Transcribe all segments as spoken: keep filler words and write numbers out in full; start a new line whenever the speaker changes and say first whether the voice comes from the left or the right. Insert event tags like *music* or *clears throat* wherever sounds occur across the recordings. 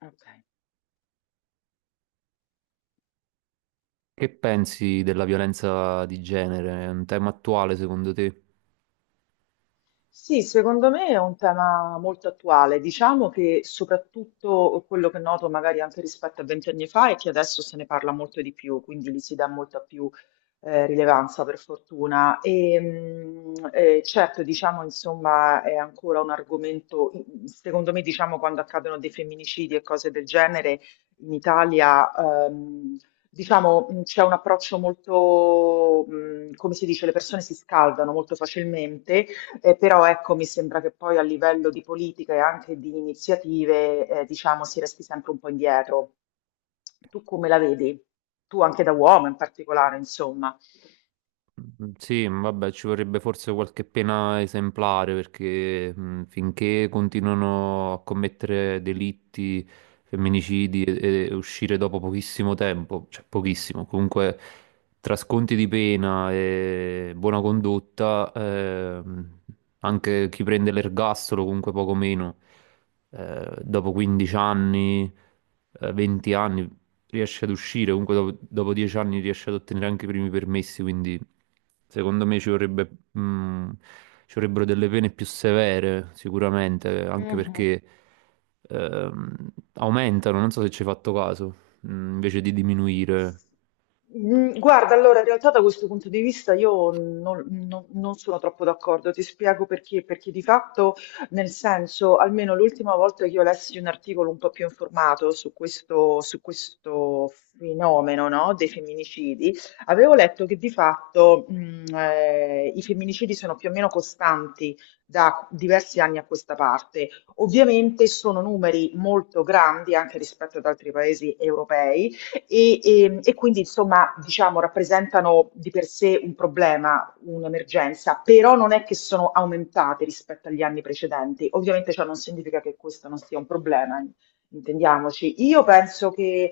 left: Ok.
right: Che pensi della violenza di genere? È un tema attuale secondo te?
left: Sì, secondo me è un tema molto attuale. Diciamo che soprattutto quello che noto magari anche rispetto a vent'anni fa è che adesso se ne parla molto di più, quindi gli si dà molta più eh, rilevanza per fortuna. E, mm, eh, certo, diciamo, insomma, è ancora un argomento, mm, secondo me, diciamo, quando accadono dei femminicidi e cose del genere in Italia, ehm, diciamo, mh, c'è un approccio molto, mh, come si dice, le persone si scaldano molto facilmente. Eh, però ecco, mi sembra che poi a livello di politica e anche di iniziative, eh, diciamo, si resti sempre un po' indietro. Tu come la vedi? Tu anche da uomo in particolare, insomma.
right: Mm, Sì, mm, vabbè, ci vorrebbe forse qualche pena esemplare perché mm, finché continuano a commettere delitti, femminicidi e, e uscire dopo pochissimo tempo, cioè pochissimo, comunque tra sconti di pena e buona condotta, ehm, anche chi prende l'ergastolo comunque poco meno, eh, dopo quindici anni, eh, venti anni, riesce ad uscire, comunque dopo, dopo dieci anni riesce ad ottenere anche i primi permessi, quindi secondo me ci vorrebbe, mh, ci vorrebbero delle pene più severe sicuramente, anche
left: Mhm.
right: perché ehm, aumentano, non so se ci hai fatto caso, mh, invece di diminuire.
left: Mm, Guarda, allora, in realtà da questo punto di vista io non, non- non sono troppo d'accordo, ti spiego perché, perché di fatto, nel senso, almeno l'ultima volta che io lessi un articolo un po' più informato su questo, su questo fenomeno, no, dei femminicidi, avevo letto che di fatto, mm, eh, i femminicidi sono più o meno costanti da diversi anni a questa parte. Ovviamente sono numeri molto grandi anche rispetto ad altri paesi europei e, e- e quindi insomma diciamo rappresentano di per sé un problema, un'emergenza, però non è che sono aumentate rispetto agli anni precedenti. Ovviamente ciò non significa che questo non sia un problema, in- intendiamoci. Io penso che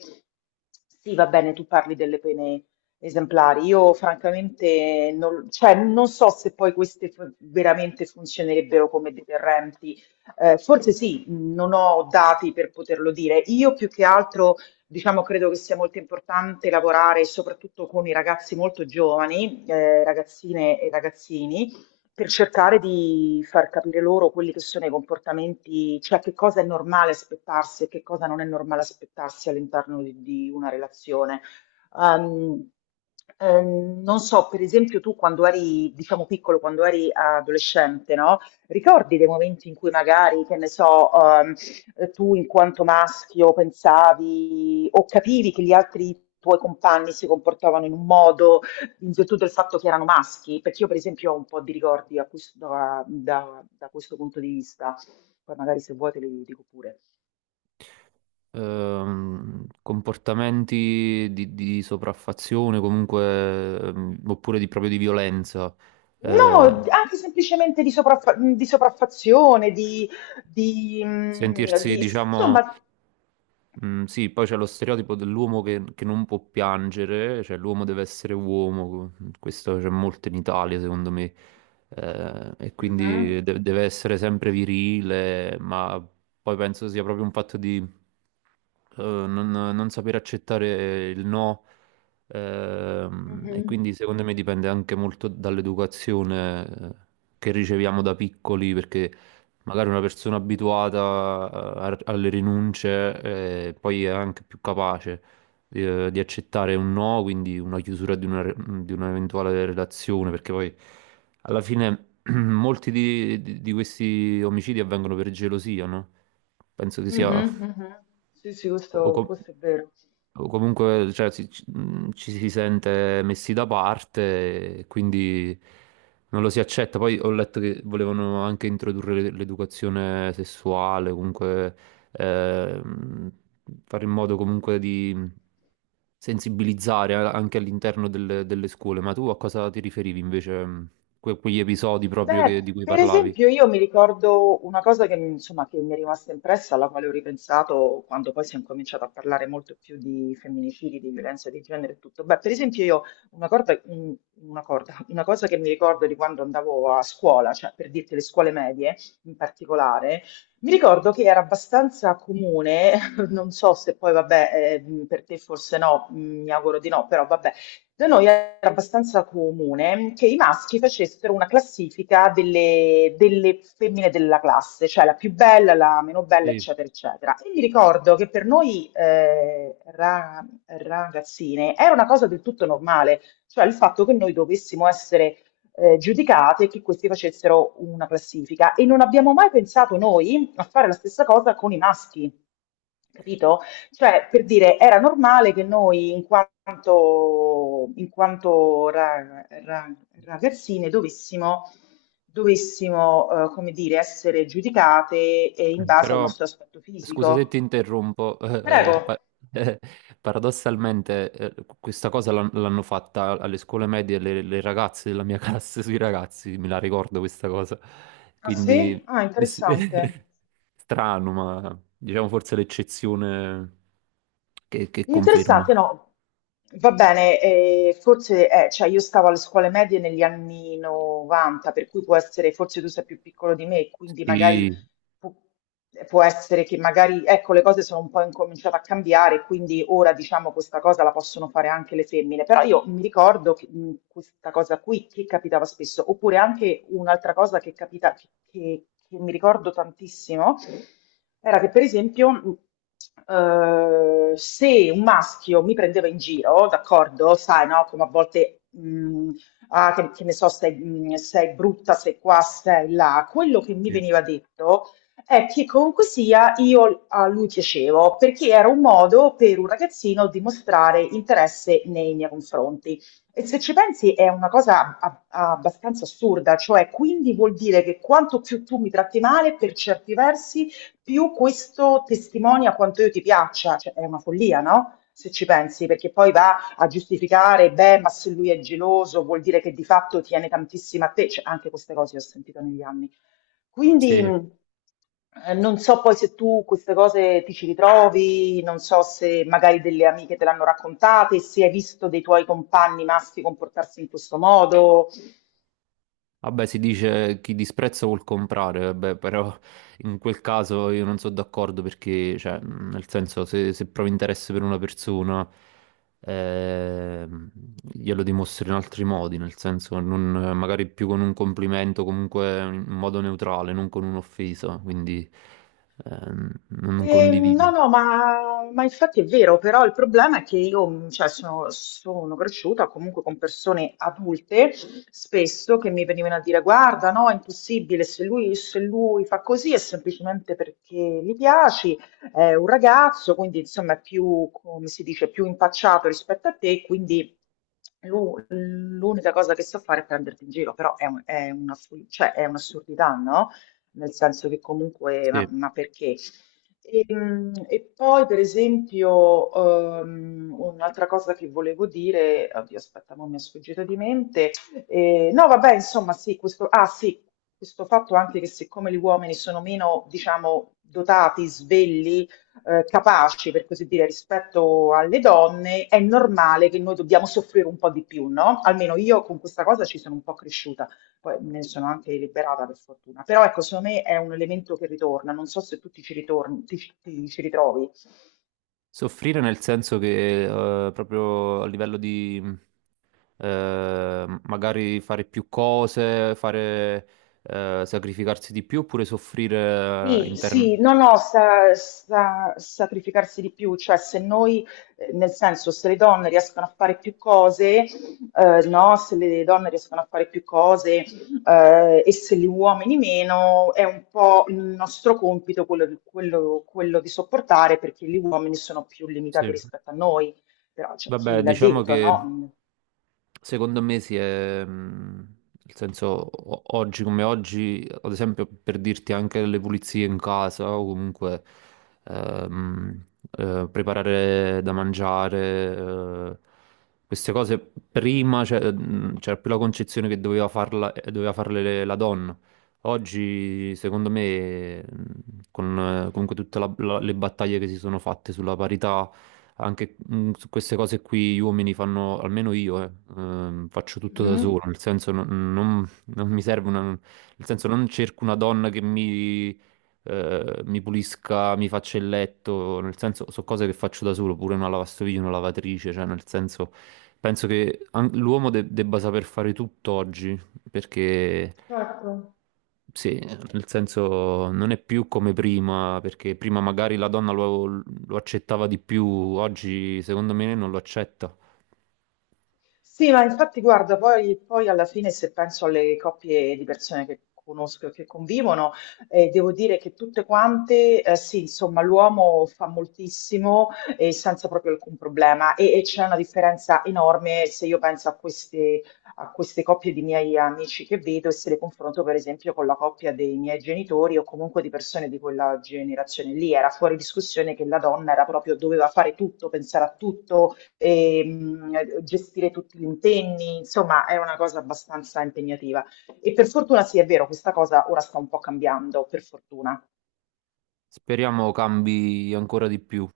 left: sì, va bene, tu parli delle pene esemplari. Io francamente non, cioè, non so se poi queste fu- veramente funzionerebbero come deterrenti. Eh, forse sì, non ho dati per poterlo dire. Io più che altro diciamo, credo che sia molto importante lavorare soprattutto con i ragazzi molto giovani, eh, ragazzine e ragazzini, per cercare di far capire loro quelli che sono i comportamenti, cioè che cosa è normale aspettarsi e che cosa non è normale aspettarsi all'interno di, di una relazione. Ehm, ehm, Non so, per esempio, tu quando eri, diciamo, piccolo, quando eri adolescente, no? Ricordi dei momenti in cui magari, che ne so, ehm, eh, tu in quanto maschio pensavi o capivi che gli altri tuoi compagni si comportavano in un modo in virtù del fatto che erano maschi? Perché io per esempio ho un po' di ricordi a questo- da, da- da questo punto di vista, poi magari se vuoi te li dico pure.
right: Ehm, comportamenti di, di sopraffazione comunque ehm, oppure di, proprio di violenza eh,
left: No, anche semplicemente di, sopraffa- di sopraffazione, di, di, mm,
right: sentirsi
left: di-
right: diciamo
left: insomma.
right: Mm, sì, poi c'è lo stereotipo dell'uomo che, che non può piangere, cioè l'uomo deve essere uomo, mm, questo c'è molto in Italia secondo me. Eh, e
left: Mhm,
right: quindi de- deve essere sempre virile, ma poi penso sia proprio un fatto eh, non, non sapere accettare il no, ehm, e
left: mhm,
right: quindi secondo me dipende anche molto dall'educazione eh, che riceviamo da piccoli, perché magari una persona abituata a- alle rinunce, eh, poi è anche più capace eh, di accettare un no, quindi una chiusura di una, re- di un'eventuale relazione, perché poi alla fine *clears throat* molti di, di- di questi omicidi avvengono per gelosia, no? Penso che sia
left: mhm, mhm. Sì, sì,
right: o,
left: questo
right: com-
left: questo è vero.
right: o comunque cioè, si- ci, mh, ci si sente messi da parte, e quindi non lo si accetta. Poi ho letto che volevano anche introdurre l'e- l'educazione sessuale, comunque ehm, fare in modo comunque di sensibilizzare a- anche all'interno delle, delle scuole. Ma tu a cosa ti riferivi invece? Mh, que- quegli episodi proprio
left: Beh,
right: che- di cui
left: per
right: parlavi?
left: esempio, io mi ricordo una cosa che, mi- insomma, che mi è rimasta impressa, alla quale ho ripensato quando poi si è incominciato a parlare molto più di femminicidi, di violenza di genere e tutto. Beh, per esempio, io una corda- un- una corda- una cosa che mi ricordo di quando andavo a scuola, cioè per dirti le scuole medie in particolare, mi ricordo che era abbastanza comune, *laughs* non so se poi, vabbè, eh, per te forse no, mm, mi auguro di no, però vabbè da noi era abbastanza comune che i maschi facessero una classifica delle, delle femmine della classe, cioè la più bella, la meno bella,
right: Sì.
left: eccetera, eccetera. E mi ricordo che per noi eh, ra- ragazzine era una cosa del tutto normale, cioè il fatto che noi dovessimo essere eh, giudicate e che questi facessero una classifica. E non abbiamo mai pensato noi a fare la stessa cosa con i maschi, capito? Cioè, per dire, era normale che noi, in quanto, in quanto ra- ra- ragazzine, dovessimo, dovessimo, eh, come dire, essere giudicate eh, in base al
right: Però,
left: nostro aspetto
right: scusa se
left: fisico.
right: ti interrompo, *laughs* eh,
left: Prego.
right: pa- eh, paradossalmente eh, questa cosa l'han- l'hanno fatta alle scuole medie le, le ragazze della mia *laughs* classe sui ragazzi, me la ricordo questa cosa.
left: Ah sì?
right: Quindi,
left: Ah,
right: sì,
left: interessante.
right: *laughs* strano, ma diciamo forse l'eccezione che, che conferma.
left: Interessante, no. Va bene, eh, forse, eh, cioè io stavo alle scuole medie negli anni novanta, per cui può essere, forse tu sei più piccolo di me, quindi magari
right: Sì,
left: Pu- eh, può essere che magari, ecco, le cose sono un po' incominciate a cambiare, quindi ora diciamo questa cosa la possono fare anche le femmine, però io mi ricordo che, mh, questa cosa qui che capitava spesso, oppure anche un'altra cosa che capita, che, che- che mi ricordo tantissimo, era che per esempio, mh, eh, se un maschio mi prendeva in giro, d'accordo, sai, no, come a volte, mh, ah, che, che ne so, sei, mh, sei brutta, sei qua, sei là. Quello che mi
right: sì,
left: veniva detto, è che comunque sia io a lui piacevo, perché era un modo per un ragazzino dimostrare interesse nei miei confronti. E se ci pensi è una cosa a- a- abbastanza assurda, cioè quindi vuol dire che quanto più tu mi tratti male, per certi versi, più questo testimonia quanto io ti piaccia. Cioè, è una follia, no? Se ci pensi, perché poi va a giustificare, beh, ma se lui è geloso, vuol dire che di fatto tiene tantissimo a te. Cioè, anche queste cose le ho sentite negli anni. Quindi
right: sì.
left: mh, eh, non so poi se tu queste cose ti ci ritrovi, non so se magari delle amiche te l'hanno raccontate, se hai visto dei tuoi compagni maschi comportarsi in questo modo.
right: Vabbè, si dice chi disprezza vuol comprare, vabbè, però in quel caso io non sono d'accordo perché, cioè, mh, nel senso, se, se provi interesse per una persona, ehm, glielo dimostri in altri modi, nel senso, non- magari più con un complimento, comunque in modo neutrale, non con un'offesa, quindi ehm, non non
left: Ehm, no,
right: condivido.
left: no, ma, ma infatti è vero, però il problema è che io, mh, cioè, sono, sono cresciuta comunque con persone adulte, spesso che mi venivano a dire, guarda, no, è impossibile, se lui, se lui fa così è semplicemente perché gli piaci, è un ragazzo, quindi insomma è più, come si dice, più impacciato rispetto a te, quindi lu- l'unica cosa che so fare è prenderti in giro, però è, un- è una, cioè, è un'assurdità, no? Nel senso che comunque, ma
right: Sì.
left: ma perché? E, mm, e poi, per esempio, ehm, un'altra cosa che volevo dire, oddio, aspetta, mo mi è sfuggita di mente. Eh, no, vabbè, insomma, sì, questo, ah, sì, questo fatto anche che siccome gli uomini sono meno, diciamo, dotati, svegli, eh, capaci, per così dire, rispetto alle donne, è normale che noi dobbiamo soffrire un po' di più, no? Almeno io con questa cosa ci sono un po' cresciuta. Poi me ne sono anche liberata per fortuna. Però ecco, secondo me è un elemento che ritorna. Non so se tu ti ci ritorni, ti, ci ti ci ritrovi.
right: Soffrire nel senso che eh, proprio a livello di eh, magari fare più cose, fare eh, sacrificarsi di più oppure soffrire eh,
left: Sì, sì,
right: intern-
left: no, no, sa, sa- sacrificarsi di più, cioè se noi, eh, nel senso, se le donne riescono a fare più cose, eh, no, se le donne riescono a fare più cose, eh, e se gli uomini meno, è un po' il nostro compito quello di, quello- quello di sopportare perché gli uomini sono più limitati
right: Sì.
left: rispetto a noi, però c'è
right: Vabbè,
left: chi l'ha
right: diciamo
left: detto,
right: che
left: no?
right: secondo me si è, mh, nel senso, o- oggi come oggi, ad esempio per dirti anche le pulizie in casa o comunque ehm, eh, preparare da mangiare, eh, queste cose prima c'è- mh, c'era più la concezione che doveva farla, eh, doveva farle le- la donna. Oggi, secondo me, mh, con eh, comunque tutte la- la- le battaglie che si sono fatte sulla parità, anche mh, su queste cose qui gli uomini fanno, almeno io, eh, ehm, faccio tutto da
left: Mhm,
right: solo, nel senso non, non- non mi serve una, nel senso non cerco una donna che mi, eh, mi pulisca, mi faccia il letto, nel senso sono cose che faccio da solo, pure una lavastoviglie, una lavatrice, cioè nel senso penso che an- l'uomo de- debba saper fare tutto oggi, perché...
left: certo.
right: Sì, nel senso non è più come prima, perché prima magari la donna lo, lo accettava di più, oggi secondo me non lo accetta.
left: Sì, ma infatti guarda, poi, poi alla fine se penso alle coppie di persone che conosco e che convivono, eh, devo dire che tutte quante, eh, sì, insomma, l'uomo fa moltissimo e senza proprio alcun problema e, e c'è una differenza enorme se io penso a queste, a queste coppie di miei amici che vedo e se le confronto per esempio con la coppia dei miei genitori o comunque di persone di quella generazione lì, era fuori discussione che la donna era proprio, doveva fare tutto, pensare a tutto, ehm, gestire tutti gli impegni, insomma è una cosa abbastanza impegnativa. E per fortuna sì, è vero, questa cosa ora sta un po' cambiando, per fortuna.
right: Speriamo cambi ancora di più.